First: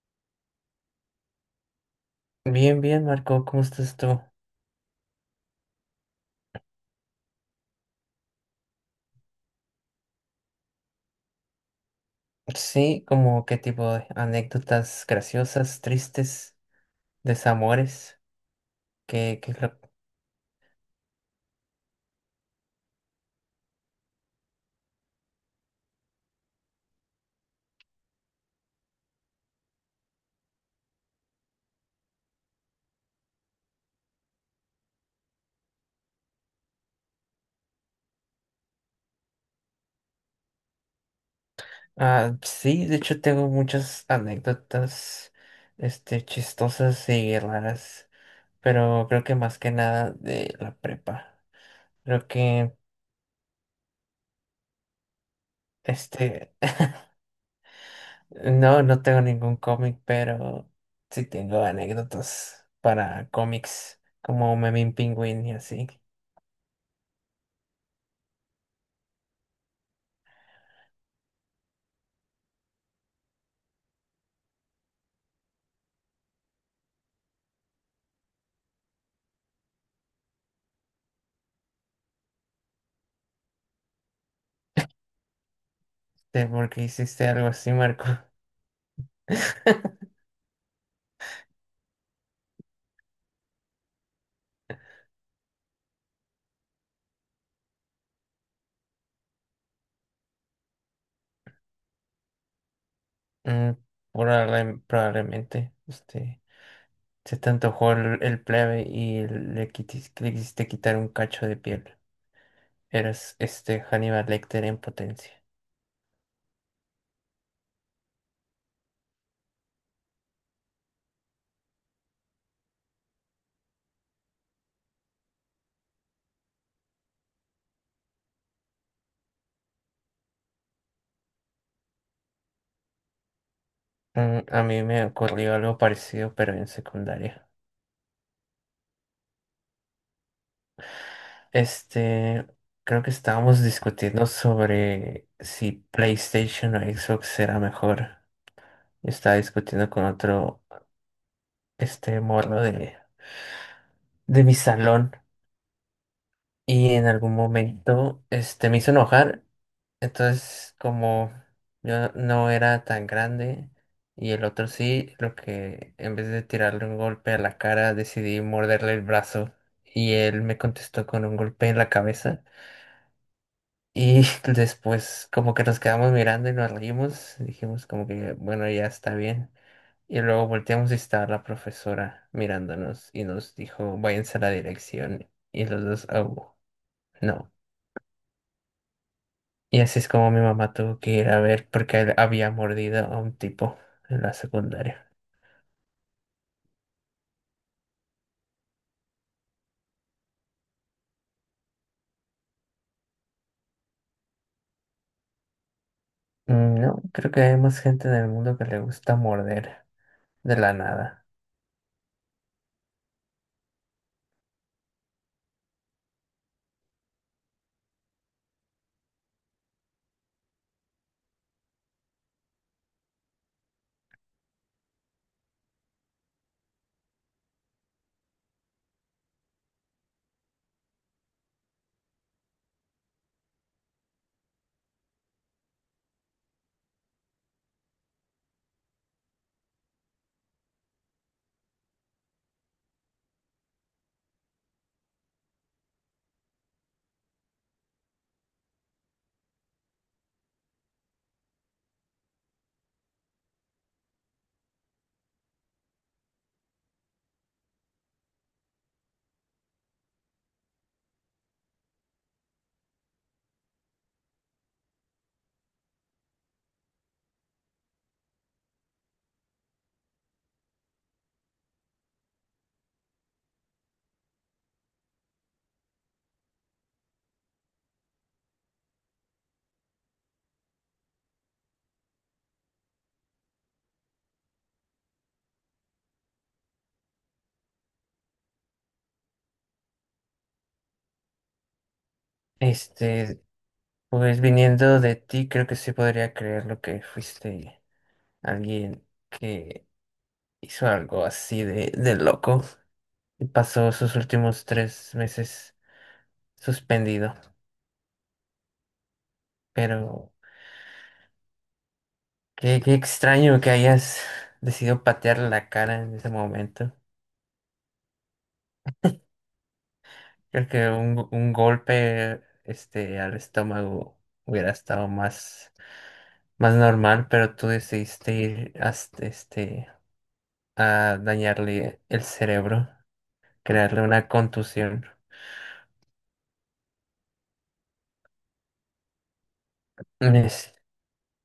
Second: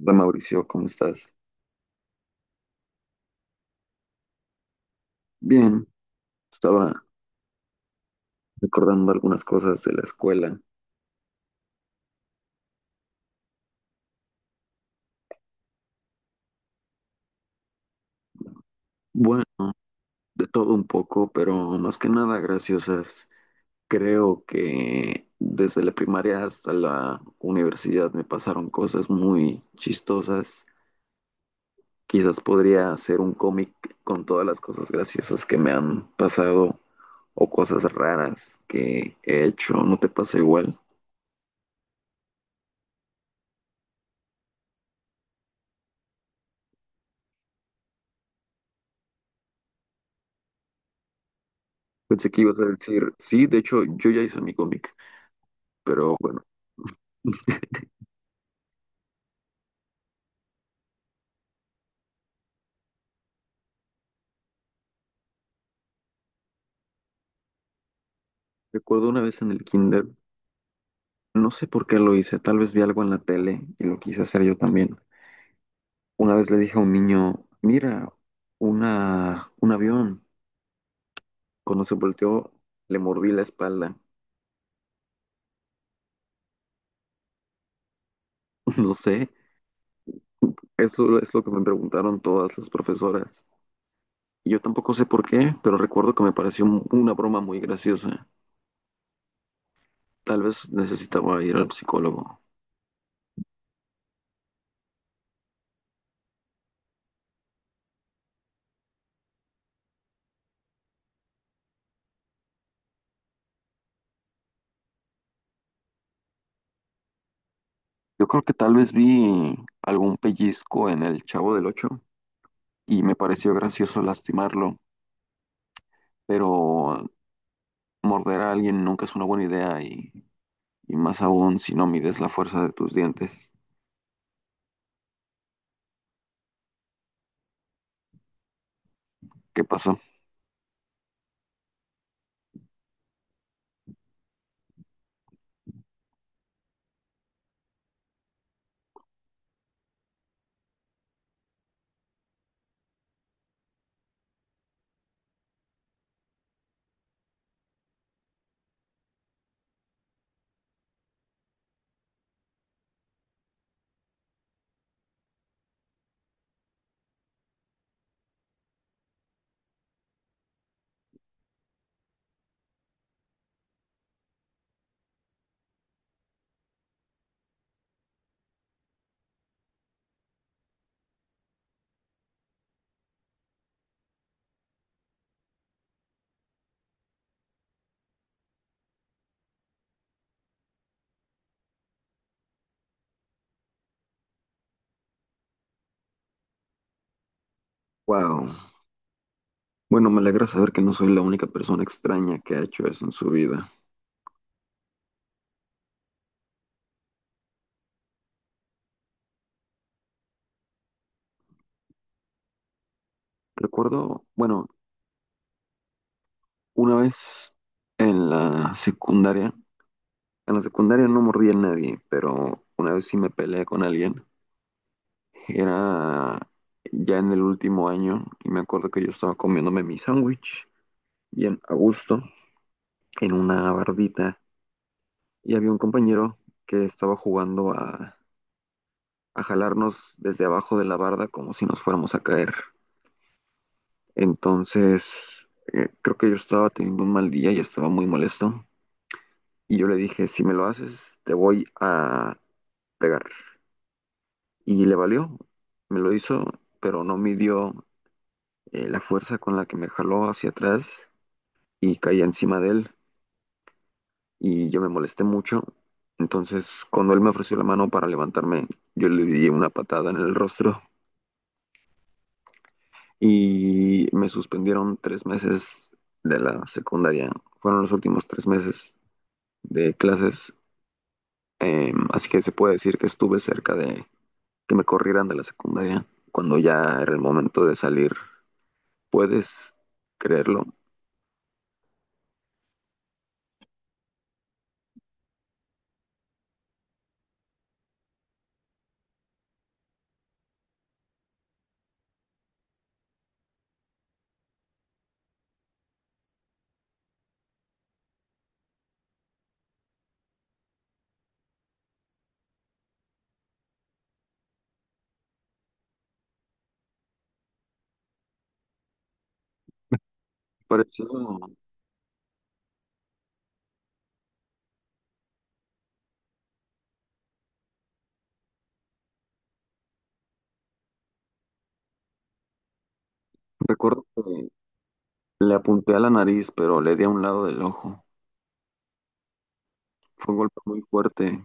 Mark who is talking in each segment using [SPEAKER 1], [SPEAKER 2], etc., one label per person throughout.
[SPEAKER 1] Hola Mauricio, ¿cómo estás?
[SPEAKER 2] Bien, bien, Marco, ¿cómo estás tú?
[SPEAKER 1] Bien, estaba recordando algunas cosas de la escuela.
[SPEAKER 2] Sí, como qué tipo de anécdotas graciosas, tristes, desamores, que,
[SPEAKER 1] Bueno,
[SPEAKER 2] que lo-
[SPEAKER 1] de todo un poco, pero más que nada graciosas. Creo que desde la primaria hasta la universidad me pasaron cosas muy chistosas. Quizás podría hacer un cómic con todas las cosas graciosas que me han pasado o cosas raras que he hecho. ¿No te pasa igual?
[SPEAKER 2] Ah, sí, de hecho tengo muchas anécdotas, este, chistosas y raras, pero creo que más que nada de la prepa. Creo
[SPEAKER 1] Pensé que ibas a
[SPEAKER 2] que,
[SPEAKER 1] decir, sí, de hecho yo ya hice mi cómic. Pero bueno.
[SPEAKER 2] este, no tengo ningún cómic, pero sí tengo anécdotas para cómics, como Memín Pingüín y así.
[SPEAKER 1] Recuerdo una vez en el kinder, no sé por qué lo hice, tal vez vi algo en la tele y lo quise hacer yo también. Una vez le dije a un niño, mira, un avión. Cuando se volteó, le mordí la espalda.
[SPEAKER 2] ¿De por qué hiciste algo así, Marco?
[SPEAKER 1] No sé, eso es lo que me preguntaron todas las profesoras. Y yo tampoco sé por qué, pero recuerdo que me pareció una broma muy graciosa. Tal vez necesitaba ir al psicólogo.
[SPEAKER 2] Mm, probablemente, este, se te antojó el plebe y le quisiste quitar un cacho de piel. Eras este Hannibal Lecter en potencia.
[SPEAKER 1] Yo creo que tal vez vi algún pellizco en el Chavo del Ocho y me pareció gracioso lastimarlo. Pero morder a alguien nunca es una buena idea y más aún si no mides la fuerza de tus dientes.
[SPEAKER 2] Mm, a mí me ocurrió algo parecido, pero en secundaria.
[SPEAKER 1] ¿Qué pasó?
[SPEAKER 2] Este, creo que estábamos discutiendo sobre si PlayStation o Xbox era mejor. Yo estaba discutiendo con otro, este, morro de mi salón, y en algún momento este, me hizo enojar. Entonces, como yo no era tan grande y el otro sí, lo que en vez de tirarle un golpe a la cara, decidí morderle el brazo y él me contestó con un golpe en la cabeza. Y después como que nos quedamos mirando y nos reímos, dijimos como que bueno, ya está bien. Y luego volteamos y estaba la profesora mirándonos y nos dijo, váyanse a la dirección. Y los dos, oh, no. Y así es como mi mamá tuvo que ir a ver porque él había mordido a un tipo en la secundaria.
[SPEAKER 1] Wow. Bueno, me alegra saber que no soy la única persona extraña que ha hecho eso en su vida.
[SPEAKER 2] Mm, no, creo que hay más gente en el mundo que le gusta morder de la nada.
[SPEAKER 1] Recuerdo, bueno, una vez en la secundaria, en la secundaria no mordí a nadie, pero una vez sí me peleé con alguien. Era ya en el último año y me acuerdo que yo estaba comiéndome mi sándwich bien a gusto en una bardita y había un compañero que estaba jugando a jalarnos desde abajo de la barda como si nos fuéramos a caer. Entonces, creo que yo estaba teniendo un mal día y estaba muy molesto. Y yo le dije, si me lo haces, te voy a pegar. Y le valió, me lo hizo, pero no midió la fuerza con la que me jaló hacia atrás y caí encima de él. Y yo me molesté mucho. Entonces, cuando él me ofreció la mano para levantarme, yo le di una patada en el rostro y me suspendieron tres meses de la secundaria. Fueron los últimos tres meses de clases, así que se puede decir que estuve cerca de que me corrieran de la secundaria cuando ya era el momento de salir. ¿Puedes creerlo?
[SPEAKER 2] Este, pues viniendo de ti, creo que sí podría creer lo que fuiste alguien que hizo algo así de loco y pasó sus últimos 3 meses suspendido. Pero qué, qué extraño que hayas decidido patear la cara en ese momento. Creo que
[SPEAKER 1] Pareció,
[SPEAKER 2] un golpe este, al estómago hubiera estado más, más normal, pero tú decidiste ir hasta, este, a dañarle el cerebro, crearle
[SPEAKER 1] recuerdo
[SPEAKER 2] una
[SPEAKER 1] que
[SPEAKER 2] contusión.
[SPEAKER 1] le apunté a la nariz, pero le di a un lado del ojo. Fue un golpe
[SPEAKER 2] Es-
[SPEAKER 1] muy fuerte.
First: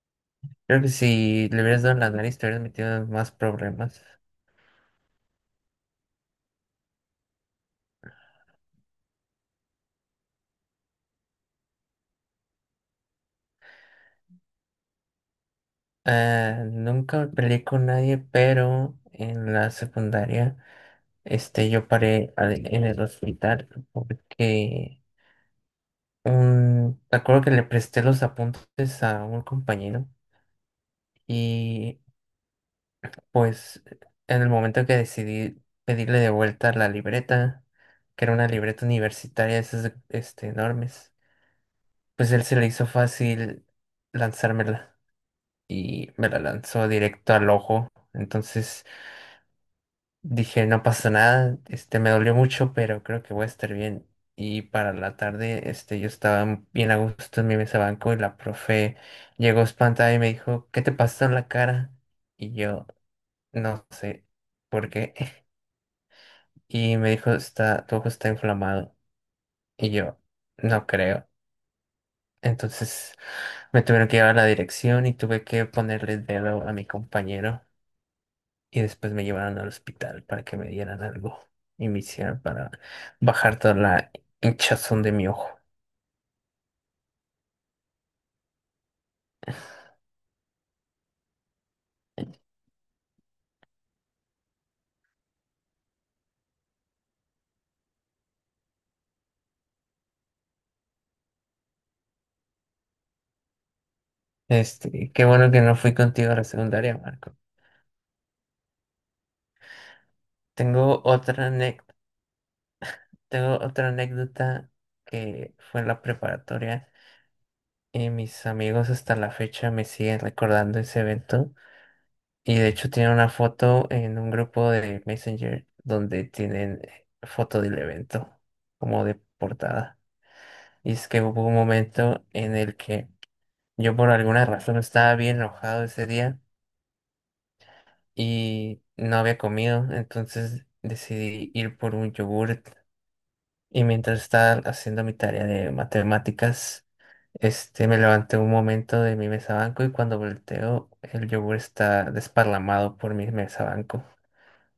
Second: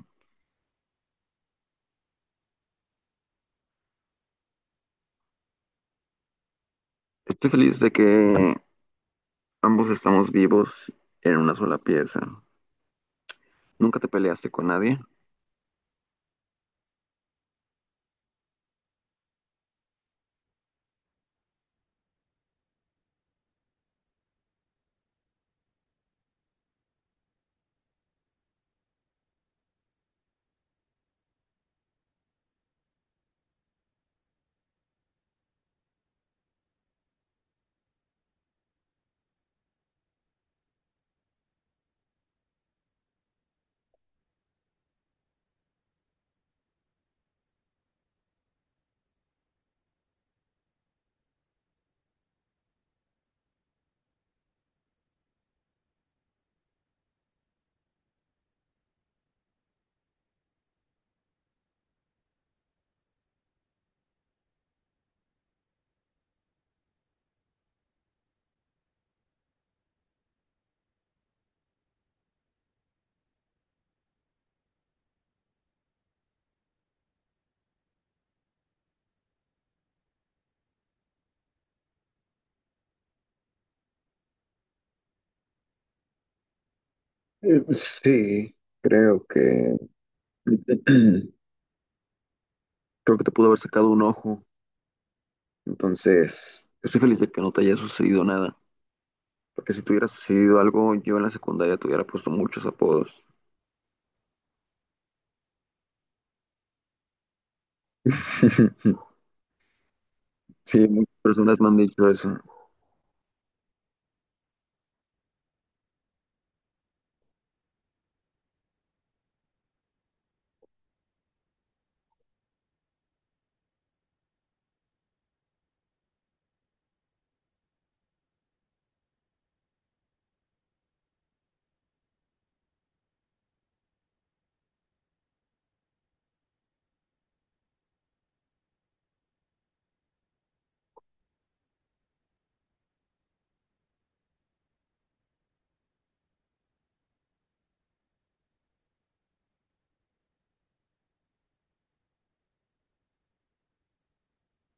[SPEAKER 2] creo que si le hubieras dado en la nariz, te hubieras metido en más problemas.
[SPEAKER 1] Estoy feliz de que ambos estamos vivos en una sola pieza. ¿Nunca te peleaste con nadie?
[SPEAKER 2] Ah, nunca me peleé con nadie, pero en la secundaria este, yo en el hospital porque un, me acuerdo que le presté los apuntes a un compañero y pues en el momento que decidí pedirle de vuelta la libreta, que era una libreta universitaria, este, enormes, pues él se le hizo fácil lanzármela y me la lanzó directo al ojo. Entonces dije, no pasa nada, este me dolió mucho, pero creo que voy a estar bien. Y para la tarde, este, yo estaba bien a gusto en mi mesa banco y la profe llegó espantada y me dijo, ¿qué te pasó en la cara? Y yo, no sé por qué. Y me dijo, está, tu ojo está inflamado. Y yo, no creo. Entonces me tuvieron que llevar a la dirección y tuve que ponerle el dedo a mi compañero, y después me llevaron al hospital para que me dieran algo y me hicieran para bajar toda la hinchazón de mi ojo.
[SPEAKER 1] Sí, creo que creo que te pudo haber sacado un ojo. Entonces, estoy feliz de que no te haya sucedido nada. Porque si te hubiera sucedido algo, yo en la secundaria te hubiera puesto muchos apodos.
[SPEAKER 2] Este, qué bueno que no fui contigo a la secundaria, Marco.
[SPEAKER 1] Sí,
[SPEAKER 2] Tengo
[SPEAKER 1] muchas
[SPEAKER 2] otra
[SPEAKER 1] personas me han
[SPEAKER 2] ane
[SPEAKER 1] dicho eso.
[SPEAKER 2] tengo otra anécdota que fue en la preparatoria y mis amigos hasta la fecha me siguen recordando ese evento y de hecho tienen una foto en un grupo de Messenger donde tienen foto del evento como de portada. Y es que hubo un momento en el que yo por alguna razón estaba bien enojado ese día y no había comido, entonces decidí ir por un yogurt. Y mientras estaba haciendo mi tarea de matemáticas, este, me levanté un momento de mi mesa banco y cuando volteo el yogur está desparlamado por mi mesa banco.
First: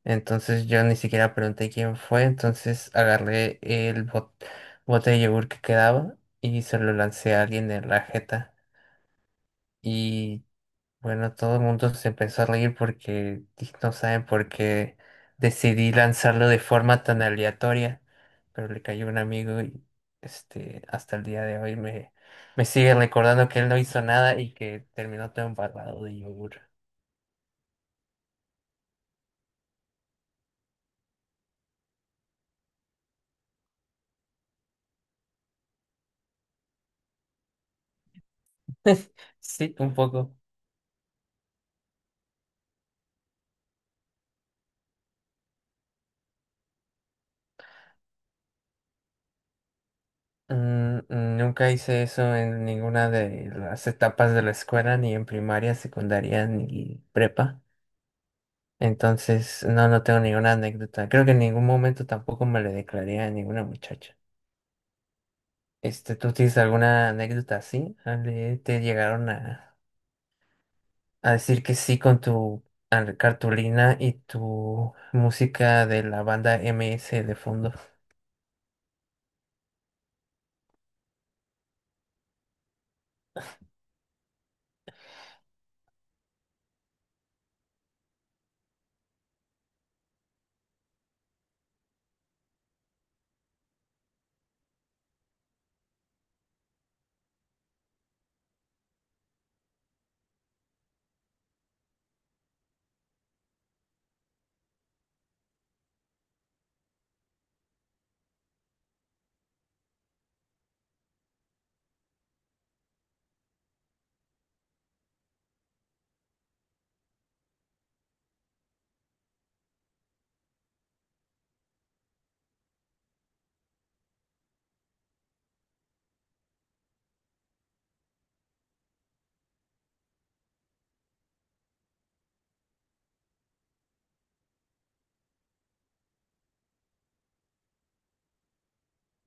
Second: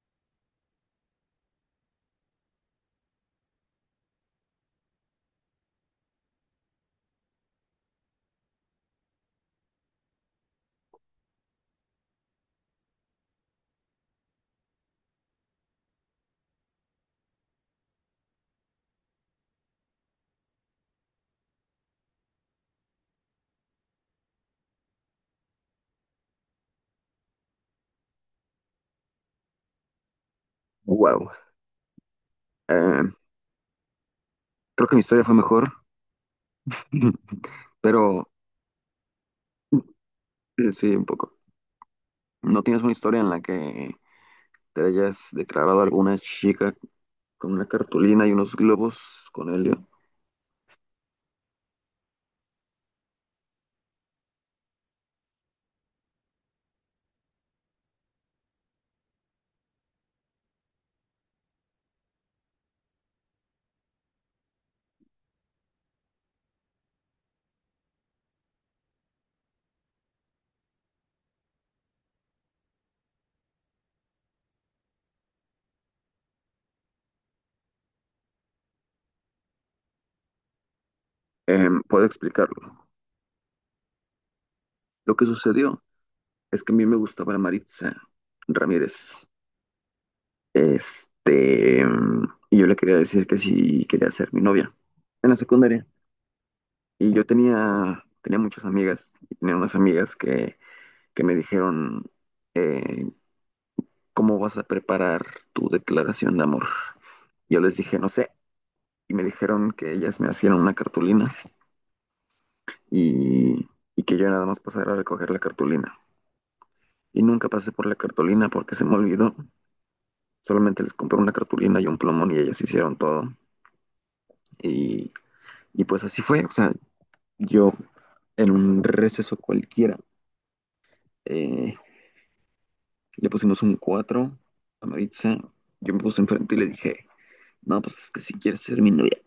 [SPEAKER 2] Entonces yo ni siquiera pregunté quién fue, entonces agarré bote de yogur que quedaba y se lo lancé a alguien en la jeta. Y bueno, todo el mundo se empezó a reír porque no saben por qué decidí lanzarlo de forma tan aleatoria, pero le cayó un amigo y este, hasta el día de hoy me sigue recordando que él no hizo nada y que terminó todo embarrado de yogur.
[SPEAKER 1] Wow. Eh, creo que mi historia fue mejor, pero
[SPEAKER 2] Sí, un poco.
[SPEAKER 1] sí, un poco. ¿No tienes una historia en la que te hayas declarado a alguna chica con una cartulina y unos globos con helio?
[SPEAKER 2] Mm, nunca hice eso en ninguna de las etapas de la escuela, ni en primaria, secundaria, ni prepa. Entonces, no, no tengo ninguna anécdota. Creo que en ningún momento tampoco me le declaré a ninguna muchacha. Este, ¿tú tienes alguna anécdota así? Ale, ¿te llegaron a decir que sí con tu cartulina y tu música de la banda MS de fondo?
[SPEAKER 1] Puedo explicarlo. Lo que sucedió. Es que a mí me gustaba la Maritza Ramírez. Este, mm, y yo le quería decir que sí quería ser mi novia en la secundaria. Y yo tenía muchas amigas, y tenía unas amigas que me dijeron, eh, ¿cómo vas a preparar tu declaración de amor? Yo les dije, no sé, y me dijeron que ellas me hacían una cartulina y, y que yo nada más pasara a recoger la cartulina. Y nunca pasé por la cartulina porque se me olvidó. Solamente les compré una cartulina y un plumón y ellas hicieron todo. Y, y pues así fue. O sea, yo en un receso cualquiera eh, le pusimos un 4 a Maritza. Yo me puse enfrente y le dije, no, pues es que si quieres ser mi novia.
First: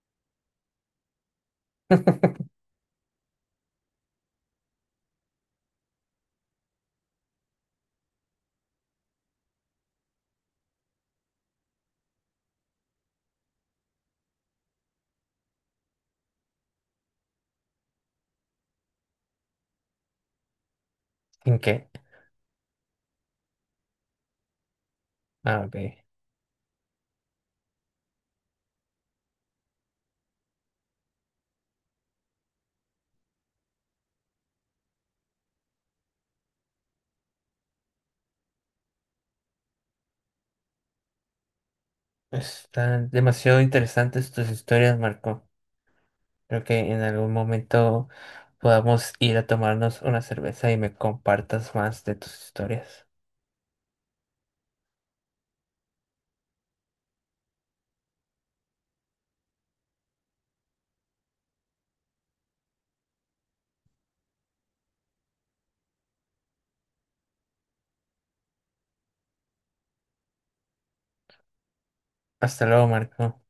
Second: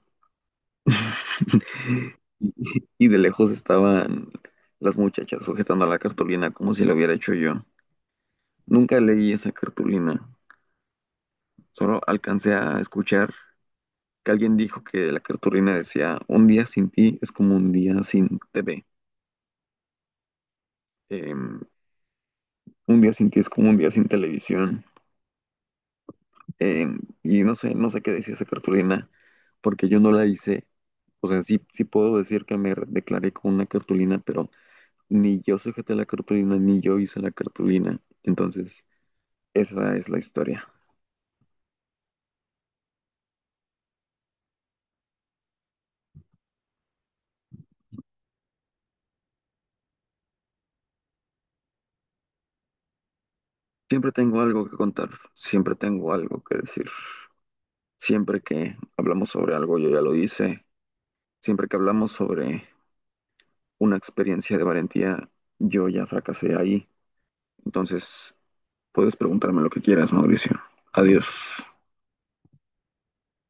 [SPEAKER 1] Y, y de lejos estaban las muchachas sujetando la cartulina como si la hubiera hecho yo. Nunca leí esa cartulina, solo alcancé a escuchar que alguien dijo que la cartulina decía, un día sin ti es como un día sin TV,
[SPEAKER 2] ¿En
[SPEAKER 1] em,
[SPEAKER 2] qué?
[SPEAKER 1] un día sin ti es como un día sin televisión,
[SPEAKER 2] Ah, ok.
[SPEAKER 1] y no sé, no sé qué decía esa cartulina, porque yo no la hice, o sea, sí, sí puedo decir que me declaré con una cartulina, pero ni yo sujeté la cartulina, ni yo hice la cartulina, entonces esa es la historia.
[SPEAKER 2] Están demasiado interesantes tus historias, Marco. Creo que en algún momento podamos ir a tomarnos una cerveza y me compartas más de tus historias.
[SPEAKER 1] Siempre tengo algo que contar, siempre tengo algo que decir. Siempre que hablamos sobre algo, yo ya lo hice. Siempre que hablamos sobre una experiencia de valentía, yo ya fracasé ahí. Entonces, puedes preguntarme lo que quieras, Mauricio. Adiós.
[SPEAKER 2] Hasta luego, Marco.